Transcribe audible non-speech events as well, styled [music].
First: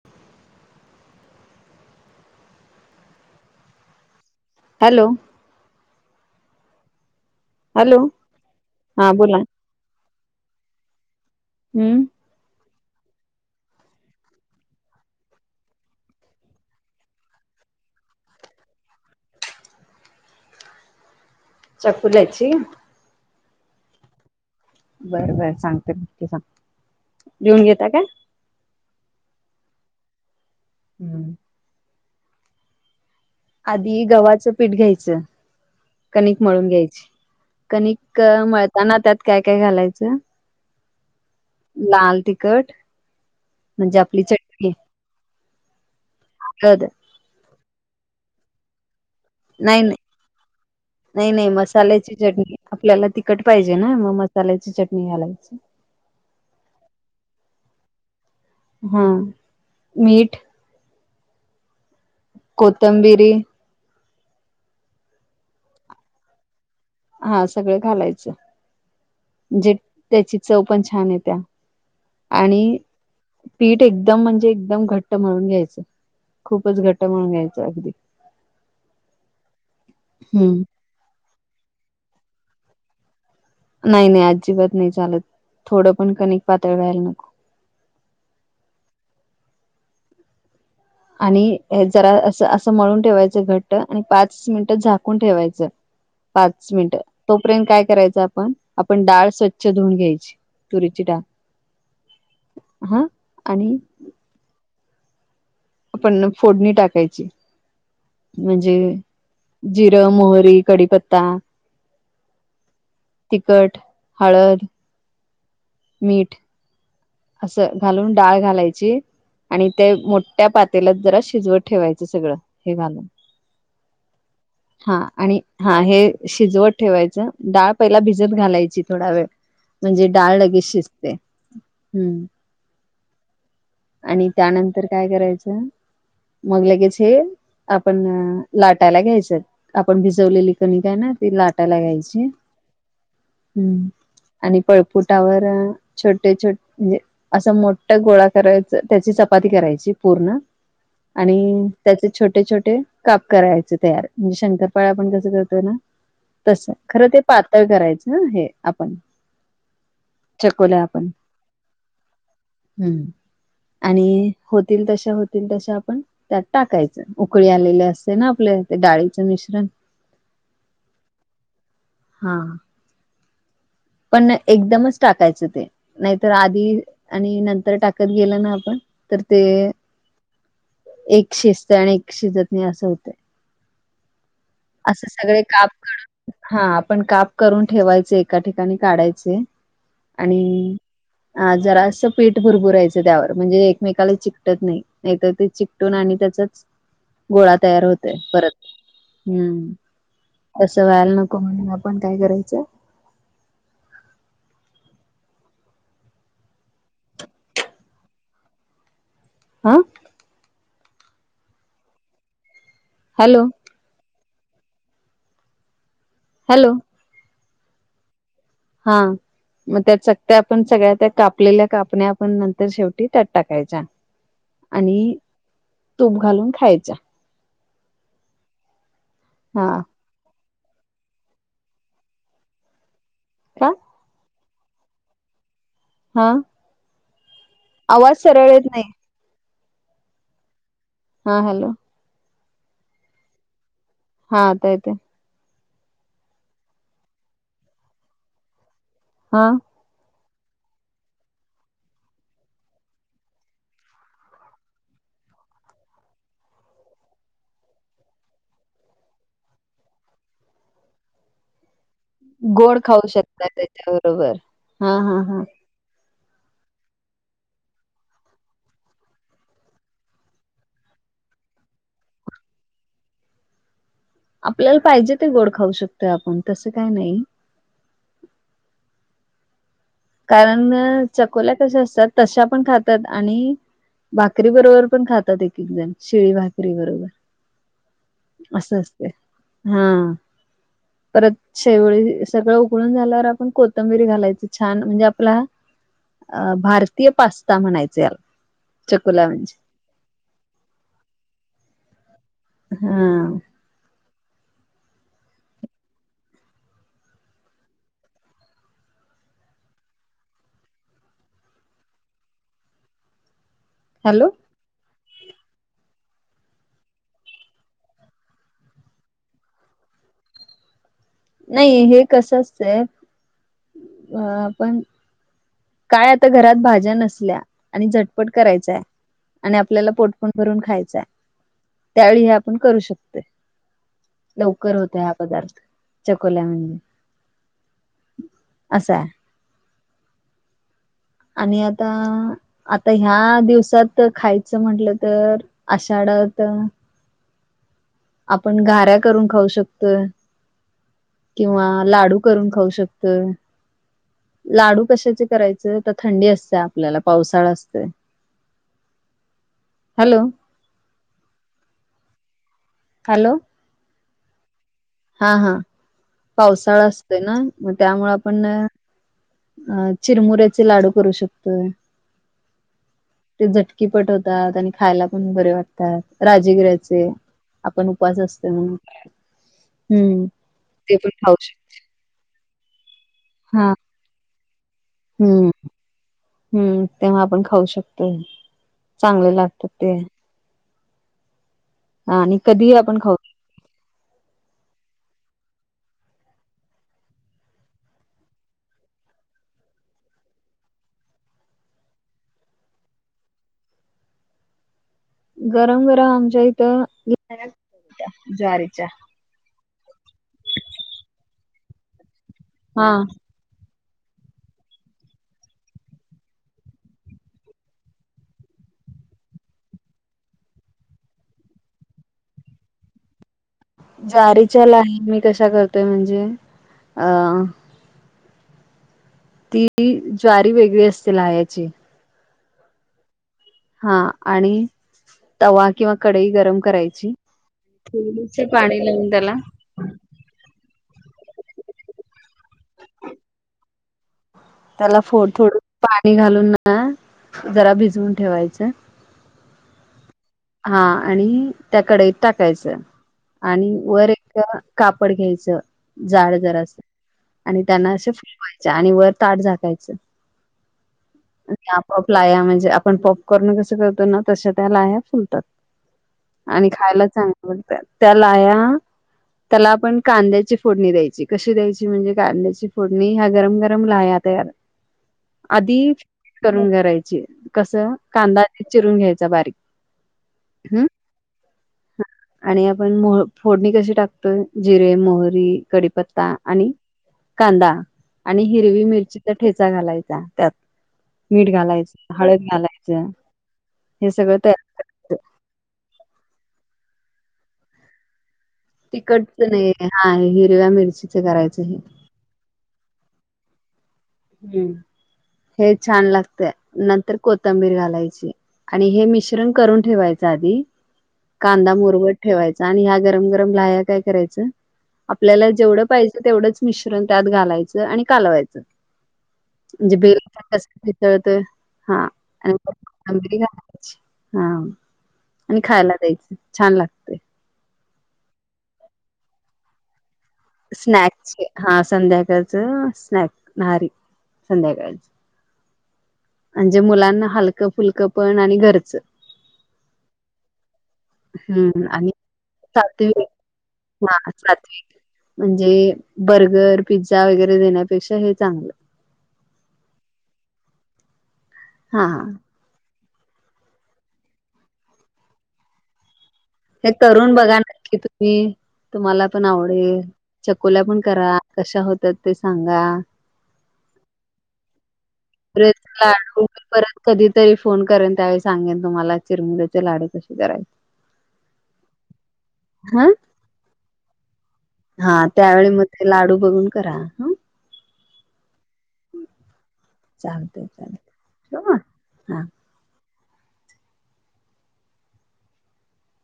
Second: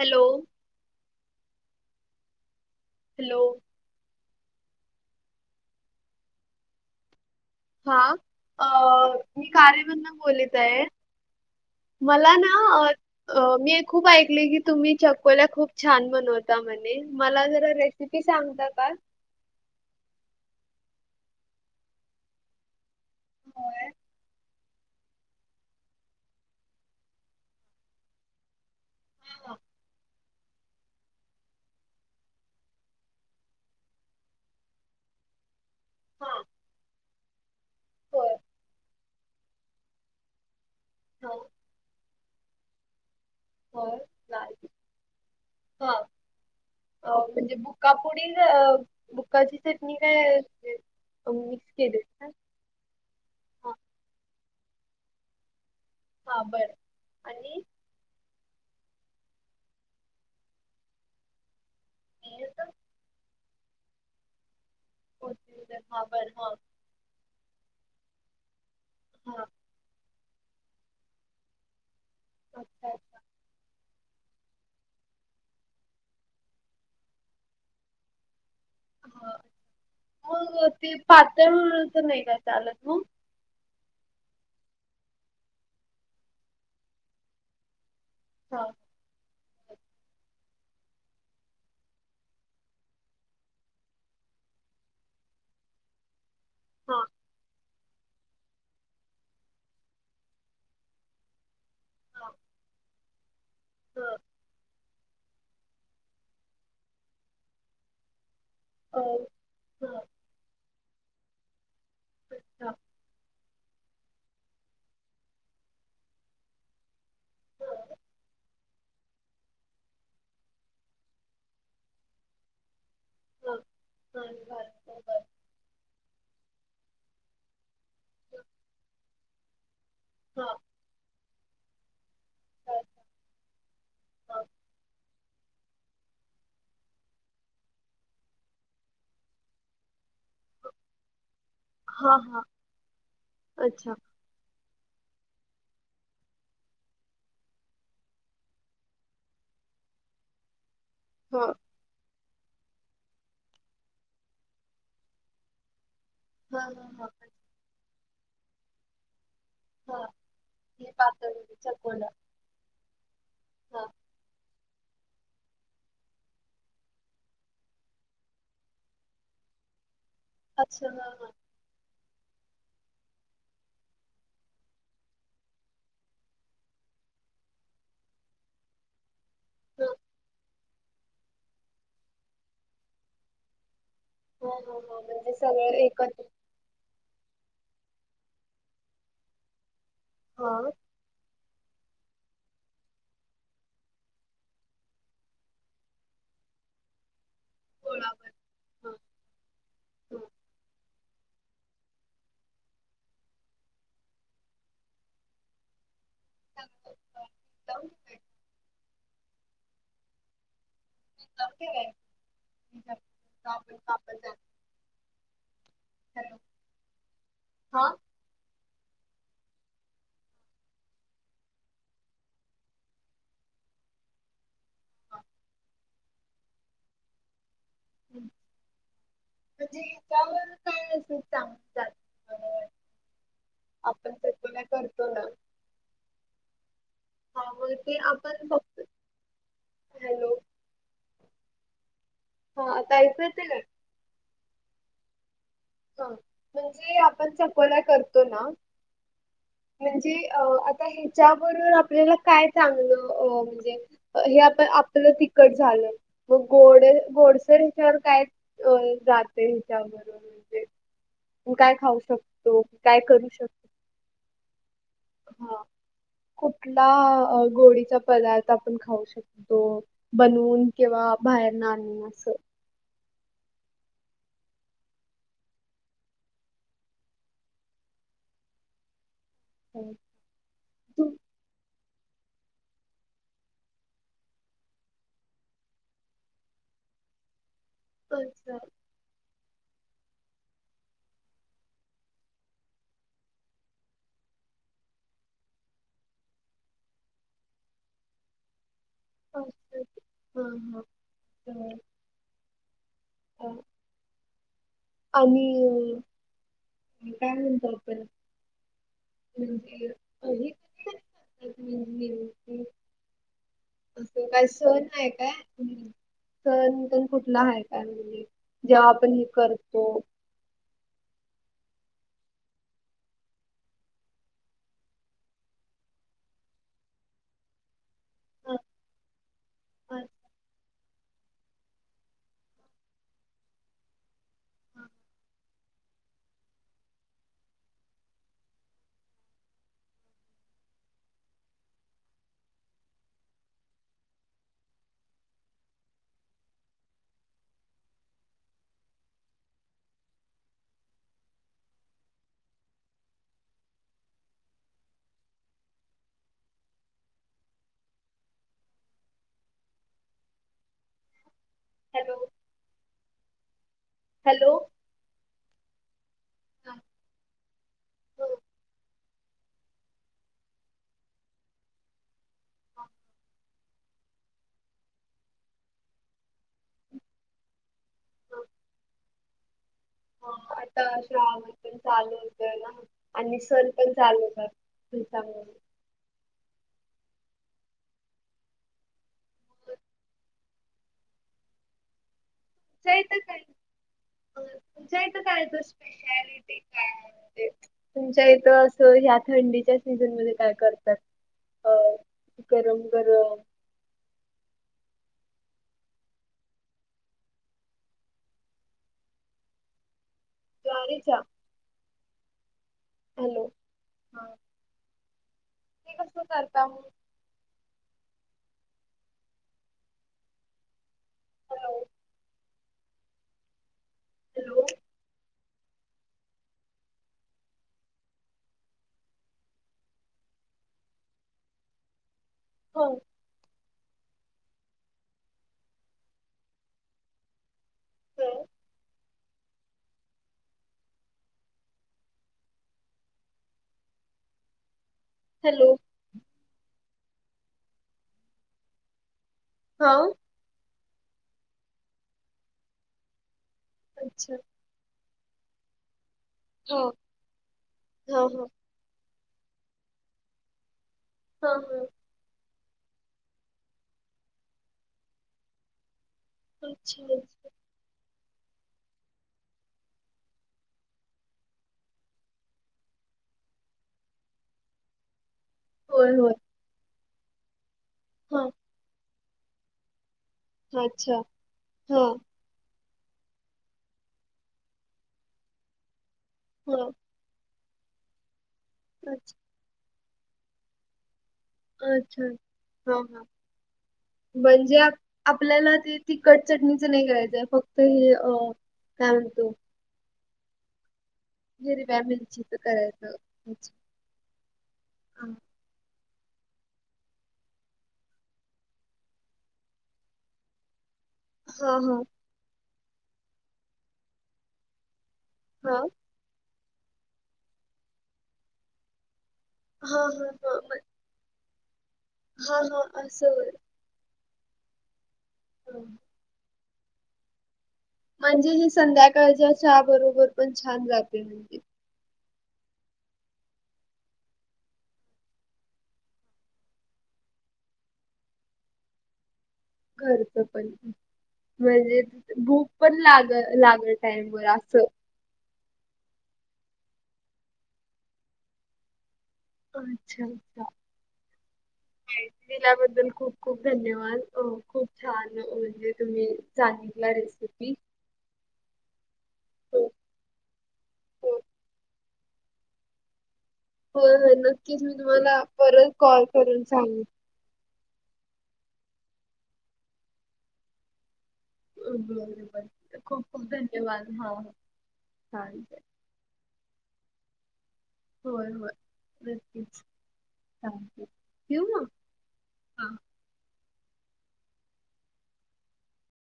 Hello. Hello. Hello. Hello हा हा बोला मी कारेमना बोलत आहे. हम्म मला ना. अ मी खूप ऐकले की तुम्ही चकोला खूप छान बनवता म्हणे मला जरा रेस्ट. िपी सांगत का. चकू जायची. हो. बरं बर सांगते नक्की सांग लिऊन घता का. हा ह. हम्म. आधी गव्हाचं पीठ घ्यायचं हा कणिक मळून घ्यायची. कणिक होय म्हळताना त्यात काय काय घालायचं. हो. लाल तिकट. हो ला ह. हद. हो म्हणजे बुका पुुढील. बुकाची नाही चटणी नाही काय नाही नाही मिक्स केली मसाल्याची ना. चटणी आपल्याला तखट पाहिजे ना मग मसाल्याची चटणी घालायची. हा बरं आणि. हा मीठ. कोतंबिरी. हो हा बर हा. हा सगळं घालायचं. हां. े त्याची चव पण छान आहे त्या आणि. अच्छा एकदम म्हणजे एकदम घट्ट म्हणून घ्यायचं खूपच घट्ट म्हणून घ्यायच अगदी. ह हम्म. मग ते पातळ तर नाही का चालत मग. नाही नाही अजिबात नाही चालत थोडं पण कनिक पातळ व्हायला नको. ह. आणि हे जरा असं असं मळून ठेवायचं घट्ट आणि पाच मिनिट झाकून ठेवायच. ह. पाच मिनिट. तोपर्यंत काय करायचं आपण आपण डाळ स्वच्छ धुवून घ्यायची तुरीची डाळ. हा. हा आणि. आपण फोडणी टाकायची. म्हणजे हा हा अ जिरं मोहरी कडीीपत्ता. अच्छा. तिखट हळद. मीठ. असं घालून डाळ घालायची. आणि ते मोठ्या पातेल्यात जरा शिजवत ठेवायचं सगळं. हे घालून हा आणि हा हे शिजवत ठेवायचं डाळ पहिला भिजत घालायची थोडा वेळ म्हणजे डाळ लगेच शिजते. हम्म आणि त्यानंतर काय करायचं? मग लागेच हे आपण लाटायला घ्यायच आपण भिजवलेली कणी काय ना ती लाट टयला घायचे हा हम्म अच्छा आणि पळफुटावर छोटे छोटे म्हणजे असं मोठा गोळा करायचा त्याची चपाती करायची पूर्ण आणि हा त्याचे छोटे छोटे काप करायचे तयार म्हणजे शंखपाळ आपण कसं करतोय ना. हा तस हा हा खरं ते पातळ करायचं हे आपण हा चकोल्या हे पातळ चकोड हम् आणि होतील तशा, होतील तशा आपण त्यात टाकायचं उकळी आलेले असते ना आपले ते डाळीचं मिश्रण अच्छा ह ह! हा पण एकदमच टाकायचं ते नाहीतर आधी आणि नंतर टाकत गेल ना आपण तर ते ह एक शिस्त आणि एक शिजत नाही असं होतं. ह ह ह म्हणजे काप सगळं एकत्र हा आपण काप करून ठेवायचे एका ठिकाणी काढायचे हा आणि ह जरा असं पीठ भरभूराहायचं त्यावर म्हणजे एकमेकाला चिकटत नाही नाहीतर ते चिक आणि त्याचच गोळा तयार होत गोळा परत बनतो. हम्म व्हायला नको म्हणून आपण काय करायचं च हा ह आगतेय हॅलो आपण पाप हॅलो हॅलो हा हा मग त्या चकत आपण सगळ्या त्या कापलेल्या कापण्या आपण नंतर शेवटी त्यात टाकायच्या. आणि तूप घालून खायचा. हा म्हणजे त्यावर काय अस चांग म्ह का आपण तर तुला करतो ना? हा हा मग ते आवाज आपण सरळ येत फक्त नाही हॅलो.. हा हॅलो. हा आतायचं येत का? हा आता येतोय. हा म्हणजे आपण चकुल्या करतो ना? हा म्हणजे अ आता ह्याच्याबरोबर आपल्याला काय चांगलं अ म्हणजे? हे आपण आपलं तिकट झालं म गोड गोडसर ह्याच्यावर काय अ जाते हच्याबरोबर तू काय खाऊ शकतो गोड काय खाऊ करू शकत शकतो त्याच्याबरोबर हा हा हा कुठला गोळीचा पदार्थ आपण खाऊ शकतो बनवून किंवा बाहेर न आणणे असं आपल्याला पाहिजे ते गोड खाऊ शकतो आपण तसं काय नाही. हो कारण चकोल्या कश्या असतात तशा पण खातात आणि भाकरी बरोबर पण खातात एक-एक जण शिळी भाकरी बरोबर अच्छा असं असते हा परत [inaudible] सगळं उकळून झाल्यावर आपण कोथंबीरी घालायची. छान म्हणजे आपला अं भारतीय पास्ता म्हणायच या चकुला अच्छा. हा हा. तर, [inaudible] हं अ आणि काय म्हणतो आपण म्हणजे [unintelligible] अस हॅलो काय? सहण आहे काय? सण पण कुठला आहे? काय? म्हणजे जेव्हा आपण हे करतो. नाही हे कस असत आपण काय आता घरात भाज्या नसल्या आणि झटपट करायचा आणि आपल्याला पोटपण भरून खायचा. त्यावेळी हे आपण करू शकतो. लवकर होत हा पदार्थ. चकोल्या [unintelligible] असाय. आणि आता आता ह्या दिवसात खायचं म्हटलं तर आषाढ येतोय. आपण घाऱ्या करून खाऊ शकतोय. किंवा लाडू करून खाऊ शकतोय. लाडू कशाचे करायचे तर थंडी असते. आपल्याला पावसाळा असतो. हॅलो हॅलो हॅलो हॅलो हा हा पावसाळा असतोय ना मग त्यामुळे आपण अं चिरमुऱ्याचे लाडू करू शकतोय. ते झटकीपट होतात आणि खायला पण बरे वाटतात राजगिऱ्याचे आपण उपास असतो म्हणून हम्म हो आता ते पण खाऊ [unintelligible] शकतो पण चालू होतोय ना आणि सण हा पण [unintelligible] हम्म मुळे हम्म तेव्हा आपण खाऊ शकतोय चांगले लागतात ते हा आणि कधी [inaudible] तुमच्या इथ असं ह्या थंडीच्या सीझन मध्ये काय करतात? अ गरम गरम गरम गरम आमच्या इथं ज्वारीच्या ज्वारीच्या हा हॅलो हा कस करता मग हॅलो हॅलो ज्वारीच्याला आ मी कशा करतोय म्हणजे अं ती ज्वारी वेगळी असते लाह्याची हो हा आणि तवा किंवा कडई गरम करायची हो [unintelligible] पाणी लावून त्याला त्याला थोडं-थोडं हॅलो पाणी घालून ना जरा भिजवून ठेवायचं. हा हा आणि त्या कडईत टाकायचं आणि वर अच्छा एक कापड घ्यायचं जाड जर अस हा आणि त्यांना असे हा हा फुवायच. आणि वर ताट झाकायचं हा आणि आपआप लाया म्हणजे आपण पॉपकॉर्न कस करतो ना तश त्या लाया फुलतात. आणि हा खायला अच्छा चांगलंटत त्याला या त्याला आपण कांद्याची फोडणी द्यायची कशी द्यायची म्हणजे कांद्याची फोडणी ह्या गरम गरम लाया तयार [inaudible] आधी होय होय करून करायची कस हा कांदाध चिरून घ्यायचा बारीक हम्म अच्छा हा. आणि आपण मोह फोडणी कशी टाकतोय जिरे मोहरी कडीीपत्ता आणि हा कांदा आणि हिरवी मिरचीचा ठेचा घालायचा त्यात. मीठ घालायचं अच्छा. हळद हां, घालायचं हां. हे सगळं तयार म्हणजे आप करायचं. आपल्याला ते ति कट चटणीचं नाही करायचंय फक्त हे अ. काय तिकटच म्हणतो नाही हा हिरव्या मिरची मरी वॅमिलीची तर करायच. हम्म हे छान लागतेय. नंतर कोथंबीर घालायची आणि हे मिश्रण करून ठेवायच आधी कांदा हां. मोरबट ठेवायचा आणि ह्या गरम गरम लया काय करायचं आपल्याला जेवढं हां. पाहिजे. तेवढंच मिश्रण त्यात घालायचं आणि कालवायचं. म्हणजे हां, हां, हां. बिस म्ह भळतय हा. हां, हां. असं होय. हा आणि हां. खायला द्यायचं छान लागते. म्हणजे ही संध्याकाळच्या चहा बरोबर. स्नॅक् हा संध्याकाळचं स्नॅक नारी संध्याकाळच. म्हणजे मुलांना हलकं फुलकं पण आणि घरचं. घरचं पण हम्म म्हणजे आणि भूक पण सात्विक लाग लागल हा टाईम व सात्विक असं. म्हणजे बर्गर पिझ्झा वगैरे देण्यापेक्षा हे चांगलं. अच्छा अच्छा. हा हा दिल्याबद्दल खूप खूप धन्यवाद खूप छान म्हणजे तुम्ही? हे सांगितला तरुण बघा रेसिपी. नक्की तू मी तुम्हाला पण होय आवडेल चकोल्या पण करा कशा होतात ते सांगा. हो हो नक्कीच मी तुम्हाला परत कॉल करून सांग. तरी फोन करेन त्यावेळी सांगेन तुम्हाला चिरमुल्याचे लाडू कसे करायचे. बर बर हा खूप खूप धन्यवाद हा ह. हा त्यावेळी मग ते लाडू बघून करा. होय होय नक्कीच चालतय चालतय थांकू ठेऊ ठेवू मग ना हा हां.